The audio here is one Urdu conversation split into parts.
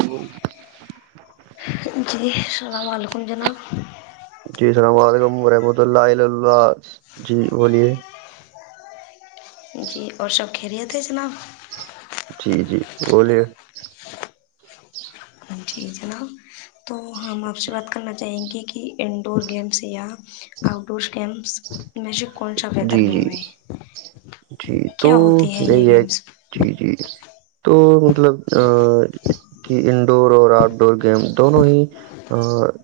جی جی السلام علیکم جناب واہ رحمت اللہ الا اللہ جی بولیے جی اور سب خیریت ہے جناب جی جی بولیے جی جناب تو ہم آپ سے بات کرنا چاہیں گے کہ انڈور گیمس یا آؤٹ ڈور گیمس میں سے کون سا جی بہتر جی گیم ہے جی تو کیا ہوتی ہیں یہ یہی ہے گیمس جی جی تو مطلب ا کہ انڈور اور آؤٹ ڈور گیم دونوں ہی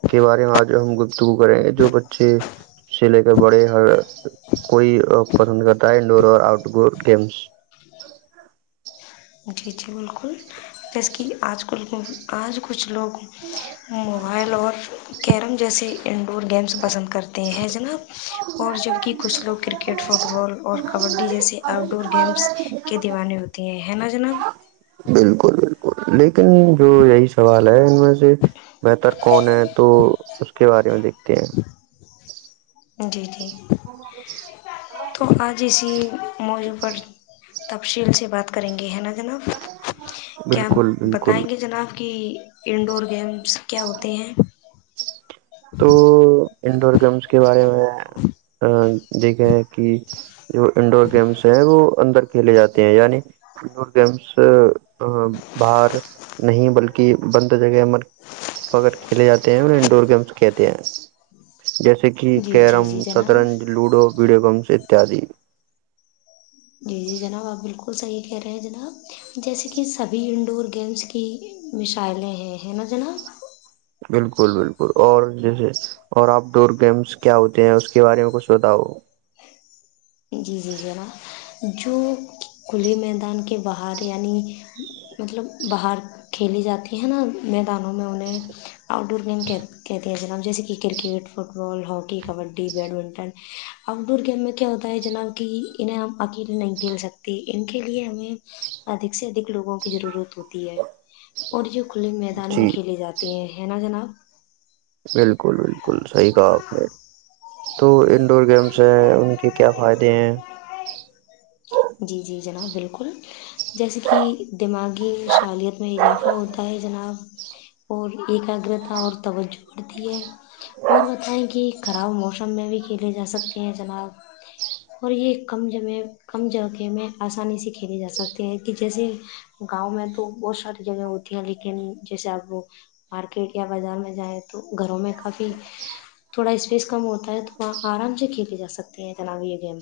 کے بارے میں آج ہم گفتگو کریں گے جو بچے سے لے کر ہر کوئی پسند کرتا ہے انڈور اور آؤٹ ڈور گیمس جی جی بالکل جیسے کہ آج کل آج کچھ لوگ موبائل اور کیرم جیسے آ ڈور گیمس پسند کرتے ہیں جناب اور جب کہ کچھ لوگ کرکٹ فٹبال اور کبڈی جیسے اؤٹ ڈور گیمز کے دیوانے ہوتی ہیں نا جناب بالکل بالکل لیکن جو یہی سوال ہے ان میں سے بہتر کون ہے تو کے بارے میں دیکھتے ہیں جی جی تو آج اسی موضوع پر [unintelligible] تفصیل سے بات کریں گے ح نت جناب کیا بالکل آپ بالکل بتائیں گے جناب کہ انڈور گیمس کیا ہوتے ہیں تو انڈور گیمس کے بارے میں دیکھے کہ جو انڈور گیمس ہے وہ اندر کھیلے جاتے ہیں یعنی انڈور گیمس باہر نہیں بلکہ بند جگہر پک کھیلے جاتے ہیں انڈور گیمس کہتے ہیں جیس سک جی جی کیرم جی جناب شطرنج لوڈو ویڈیو گمس کیا جی جی جناب آپ بالکل صحیح کہہ رہے ہیں جناب جیسے کہ سبھی انڈور گیمس کی مسائلیں ہیں ہے نا جناب بالکل بالکل اور جیسے اور آپ ڈور گیمس کیا ہوتے ہیں اس کے بارے میں کچھ بتاؤ جی جی جناب جو کھلے میدان کے باہر یعنی مطلب باہر کھیلی جاتی ہیں نا میدانوں میں انہیں آؤٹ ڈور گیم کہتے ہیں جناب جیسے کہ cricket football hockey kabaddi badminton outdoor game میں کیا ہوتا ہو جنا کہ انہیں ہم اکیلے نہیں کھیل سکتے ان کے لیے ہمیں ادک سے ادھک لوگوں کی ضرورت ہوتی ہے اور جو کھلے میدان میں جی کھیلے جاتے ہیں ہے نا جناب بالکل بالکل صحیح کہا آپ نے تو انڈور گیمس ہیں ان کے کیا فائدے ہیں جی جی جناب بالکل جیسے کہ دماغی شعالیت میں اضافہ ہوتا ہے جناب اور ایکاگرتا اور توجہ بڑھتی ہے اور بتائیں کہ خراب موسم میں بھی کھیلے جا سکتے ہیں جناب اور یہ کم جمعے کم جگہ میں آسانی سے کھیل جا سکتے ہیں کہ جیسے گاؤں میں تو بہت ساری جگہ ہوتی ہیں لیکن جیسے آپ مارکیٹ یا بازار میں جائیں تو گھروں میں کافی تھوڑا اسپیس کم ہوتا ہے تو وہ آرام سے کھیلے جا سکتے ہیں تناب یہ گیم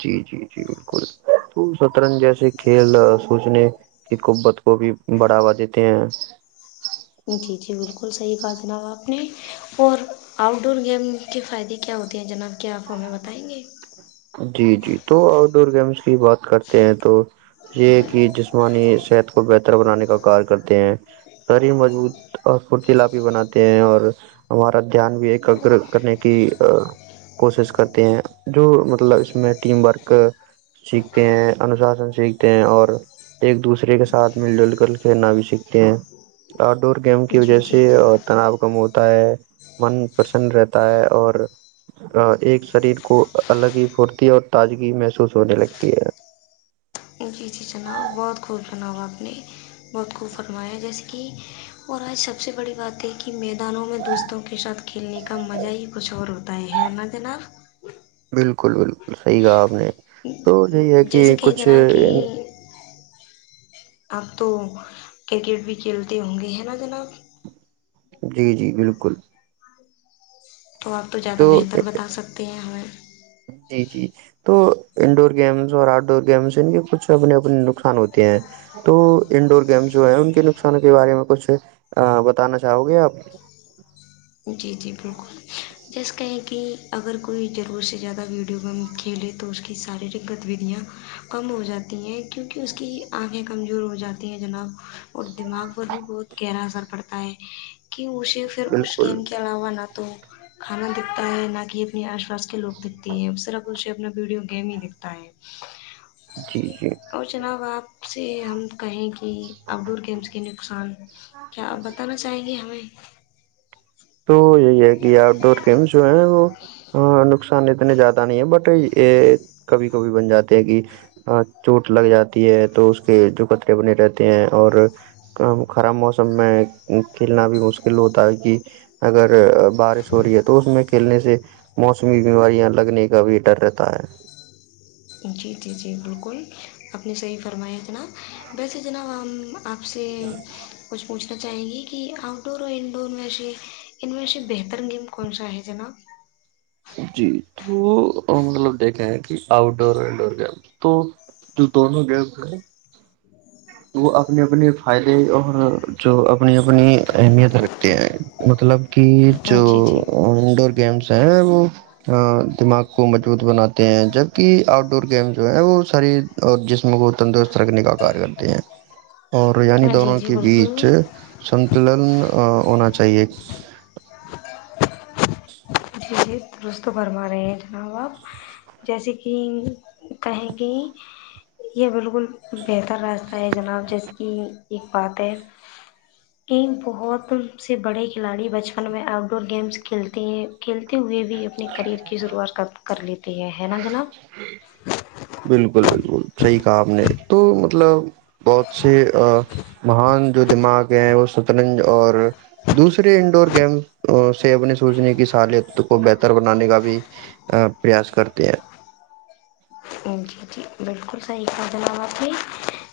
جی جی جی بالکل تو سطرنج جیس کھیل سوچنے کی قبت کو بھی بڑھاوا دیتے ہیں جی جی بالکل صحیح کہا جناب آپ نے اور آؤٹ ڈور گیم کے فائدے کیا ہوتے ہیں جناب کیا آپ ہمیں بتائیں گے جی جی تو آؤٹ ڈور گیمس کی بات کرتے ہیں تو یہ کہ جسمانی صحت کو بہتر بنانے کا کار کرتے ہیں شریر مضبوط اور فورتیلاپی بناتے ہیں اور ہمارا دھیان بھی ایکگگر کرنے کی کوشش کرتے ہیں جو ط اس میں ٹیم ورک سیکھتے ہیں انوشاسن سیکھتے ہیں اور ایک دوسرے کے ساتھ مل جل کر کھیلنا بھی سیکھتے ہیں آؤٹ ڈور گیم جی کی وجہ جی سے جی تناؤ کم ہوتا ہے من پرسن رہتا ہے اور ایک شریر کو الگ ہی پھرتی اور تازگی محسوس ہونے لگتی ہے جی سی چناؤ بہت خوب چناؤ آپ نے بہت خوب فرمایا جیسے کہ اور آج سب سے بڑی بات ہے کہ میدانوں میں دوستوں کے ساتھ کھیلنے کا مزہ ہی کچھ اور ہوتا ہے ہے ن جناب بالکل بالکل صحیح کہا آپ نے تو یہی ہے کہ کچھ اب تو کرکٹ بھی کھیلتے ہوں گے ہیں نا جناب جی جی بالکل تو آپ تو زیادہ بہتر بتا سکتے ہیں ہمیں جی جی تو انڈور گیمس اور آؤٹ ڈور گیمس ان کے کچھ اپنے اپنے نقصان ہوتے ہیں تو انڈور گیمس جو ہیں ان کے نقصان کے بارے میں کچھ بتانا چاہو گے آپ جی جی بالکل جیسے کہیں کہ کہ اگر کوئی ضرور سے زیادہ ویڈیو گیم کھیلے تو اس کی شارییرک گتیویددیاں کم ہو جاتی ہیں کیونکہ اس کی آگیں کمزور ہو جاتی ہے جناب اور دماغ پر بھی بہت گہرا اثر پڑتا ہے کہ اسے کش بالکل گینم کلا ونات تو کھانا دکھتا ہے نہ کہ اپنے آس پاس کے لوگ دکھتے ہیں سراف اسے اپنا ویڈیو گیم ہی دکھتا ہے جی جی اور جناؤ آپ سے ہم کہیں کہ آؤٹ ڈور گیمس کے نقصان کیا آپ بتانا چاہیں گے ہمیں [inaudible] تو یہی ہے کہ آؤٹ ڈور گیمس جو ہے وہ نقان نقصان اتنے جیادا نہیں ہے بٹ یہ کبھی کبھی بن جاتے ہیں کہ چوٹ لگ جاتی ہے تو اس کے جو کطرے بنے رہتے ہیں اور خراب موسم میں کھیلنا بھی مشکل ہوتا ہے کہ اگر بارش ہو رہی ہے تو اس میں کھیلنے سے موسمی بیماریاں لگنے کا بھی ڈر رہتا ہے جی جی جی بالکل اپنی صحیح فرمائییا جناب ویسے جناب ہم آپ سے کچھ پوچھ چاہیں گے کہ آؤٹ ڈور اور انڈور میں سے ان میں سے بہتر گیم کون سا ہے جناب جی تو مطلب دیکھے ہیں کہ آؤٹ ڈور اور انڈور گیم تو جو دونوں گیمس ہیں وہ اپنے اپنے فائدے اور جو اپنی اپنی اہمیت رکھتے ہیں مطلب کہ جو جی جی انڈور گیمس ہیں دماغ کو مضبوط بناتے ہیں جبکہ آؤٹ ڈور گیم جو ہے وہ ساری اور جسم کو تندرست رکھنے کا کار ا [unintelligible] اور یعنی ہاں جی دونوں جی کے بیچ بالکل سنتلن ہونا چاہیے جی درست برما رہے ہیں جناب آپ جیسے کہ کہیں گے یہ بالکل بہتر راستہ ہے جناب جیسے کہ ایک بات ہے کہ بہت سے بڑے کھلاڑی بچپن میں آؤٹ ڈور گیمس کھیلتے ہیں کل [unintelligible] ہوئے بھی اپنے کریئر کی شروعات کر لیتی ہے ہے نا جناب بالکل بالکل صحیح کہا آپ نے تو مطلب بہت سے مہان جو دماغ ہیں وہ سطرنج اور دوسرے انڈور گیم سے اپنے سوچنے کی سالت کو بہتر بنانے کا بھی پریاس کرتے ہیں جی جی بالکل صحیح تھا جناب آپ کی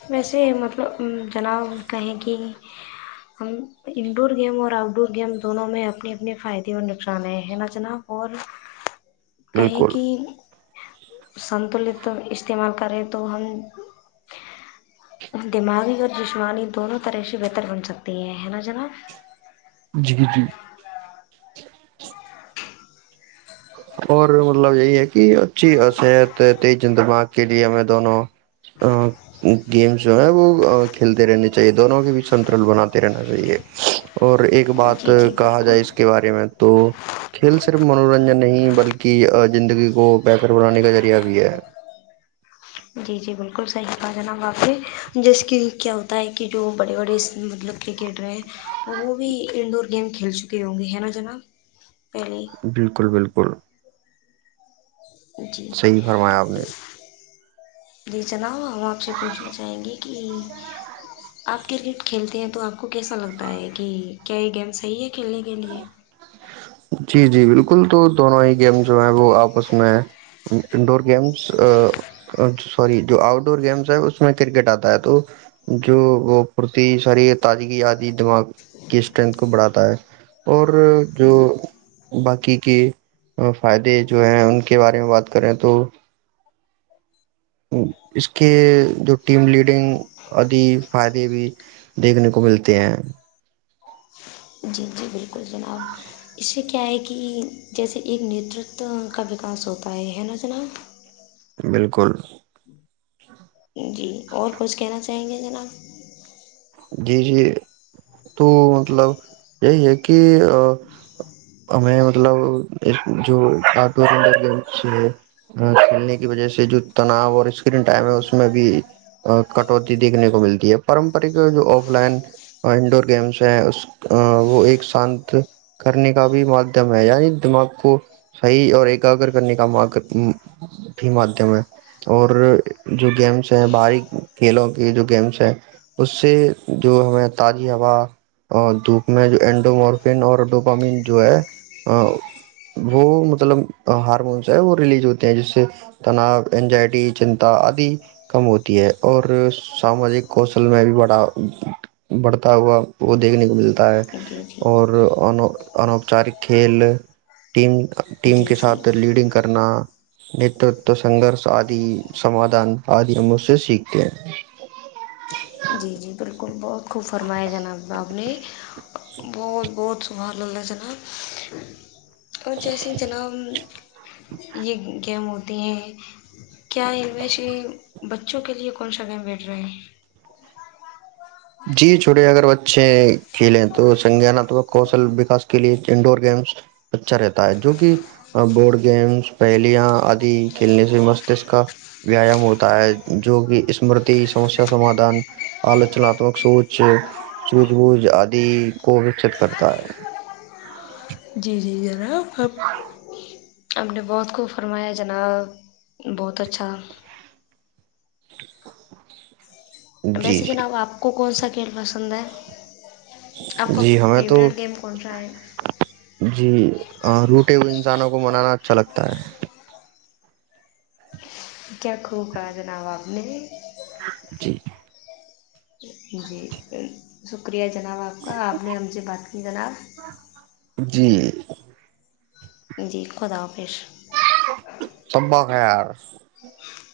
ویسے مطلب جناب کہیں کہ ہم انڈور گیم اور آؤٹ ڈور گیم دونوں میں اپنے اپنے فائدے اور نقصان ہیں نا جناب اور کہیں بالکل کہ سنتولت [unintelligible] استعمال کریں تو ہم دماغی اور جسمانی دونوں طرح سے بہتر بن سکتے ہیں ہے نا جناب جی جی اور مطلب یہی ہے کہ اچھی صحت تیز دماغ کے لیے ہمیں دونوں ہ [unintelligible] گیمس جو ہے وہ کھیلتے رہنے چاہیے دونوں کے بھی سنترل بناتے رہنا چاہیے اور ایک بات جی جی کہا جائے بالکل اس کے بارے میں تو کھیل صرف منورنجن نہیں بلکہ [unintelligible] زندگی کو بہتر بنانے کا ذریعہ بھی ہے جی جی بالکل صحیح کہا جناب آپ نے جس کی کیا ہوتا ہے کہ جو بڑے بڑے مطلب کرکٹر ہیں وہ بھی انڈور گیم کھیل چکے ہوں گے ہے نا جناب پہلے بالکل بالکل جی صحیح فرمایا آپ نے جی چلاؤ آپ [unintelligible] ہم آپ سے پوچھنا چاہیں گی کہ آپ کرکٹ کھیلتے ہیں تو آپ کو کیسا لگتا ہے کہ کیا یہ گیم صحیح ہے کھیلنے کے لیے جی جی بالکل تو دونوں ہی گیم جو ہیں وہ آپس میں انڈور گیمس سوری جو آؤٹ ڈور گیمس ہے اس میں کرکٹ آتا ہے تو جو وہ پھرتی ساری تازگی آدی دماغ کی اسٹرینتھ کو بڑھاتا ہے اور جو باقی کے فائدے جو ہیں ان کے بارے میں بات کریں تو اس کے جو ٹیم لیڈنگ آدی فائدے بھی دیکھنے کو ملتے ہیں جی جی بالکل جناب اس سے کیا ہے کہ جیسے ایک نیترتو کا وکاس ہوتا ہے ہے نا جناب بالکل جی اور کچھ کہنا چاہیں گے جناب جی جی تو مطلب یہی ہے کہ ہمیں مطلب جو آٹ ڈور انڈ گیم کھیلنے کی وجہ سے جو تناؤ اور اسکرین ٹائم ہے اس میں بھی کٹوتی دیکھنے کو ملتی ہے پارمپرک جو آف لائن انڈور گیمس ہیں اس وہ ایک شانت کرنے کا بھی مادھیم ہے یعنی دماغ کو صحیح اور ایکاگر کرنے کا بھی مادھیم ہے اور جو گیمس ہے باہری کھیلوں کے جو گیمس ہیں اس سے جو ہمیں تازی ہوا دھوپ میں جو اینڈومارفن اور ڈوپامن جو ہے وہ مطلب ہارمونس ہے وہ ریلیز ہوتے ہیں جس سے تناؤ اینجائٹی چنتا آدی کم ہوتی ہے اور ساماجک کو ل میں بھی بڑا بڑھتا ہوا وہ دیکھنے کو ملتا جی جی اور ان انوپچارک کھیل ٹیم ٹیم جی کے جی ساتھ لیڈنگ کرنا نترتو سنگرش آد سمادادھان آد ہم اس سے سیکھتے ہیں جی جی بالکل بہت کو فرمائی جان ب اپ نے بہت بہت سھار ل جن اور جیسے جناب یہ گیم ہوتی [unintelligible] کیا ان میں سے بچوں کے لیے کون سا گائم بیٹھ رہے ہے جی چ اگر بچے کھیلیں تو سنگانمک کوشل وکاس کے لیے انڈور گیمس اچھا رہتا ہے جو کہ بورڈ گیمس پہلیاں آد کھیلنے سے مستشک کا ویایام ہوتا ہے جو کہ اسمرتی سمسیا سمادھان آلوچنا سچ سج بج آد کو وکست کرتا ہے جی جی ی خب خب [inaudible] ہم نے بہت کو فرمایا جناب بہت اچھا جی ویسے جی جناب آپ کو کون سا [unintelligible] کھیل پسند ہے [unintelligible] آپ کا جی ہمیں تو فیوریٹ گیم کون سا ہے جی روٹ [unintelligible] انسانوں کو منانا اچھا لگتا ہے کیاکھوں کہا جناب آپ نے [inaudible] [unintelligible] [unintelligible] [unintelligible] [unintelligible] [unintelligible]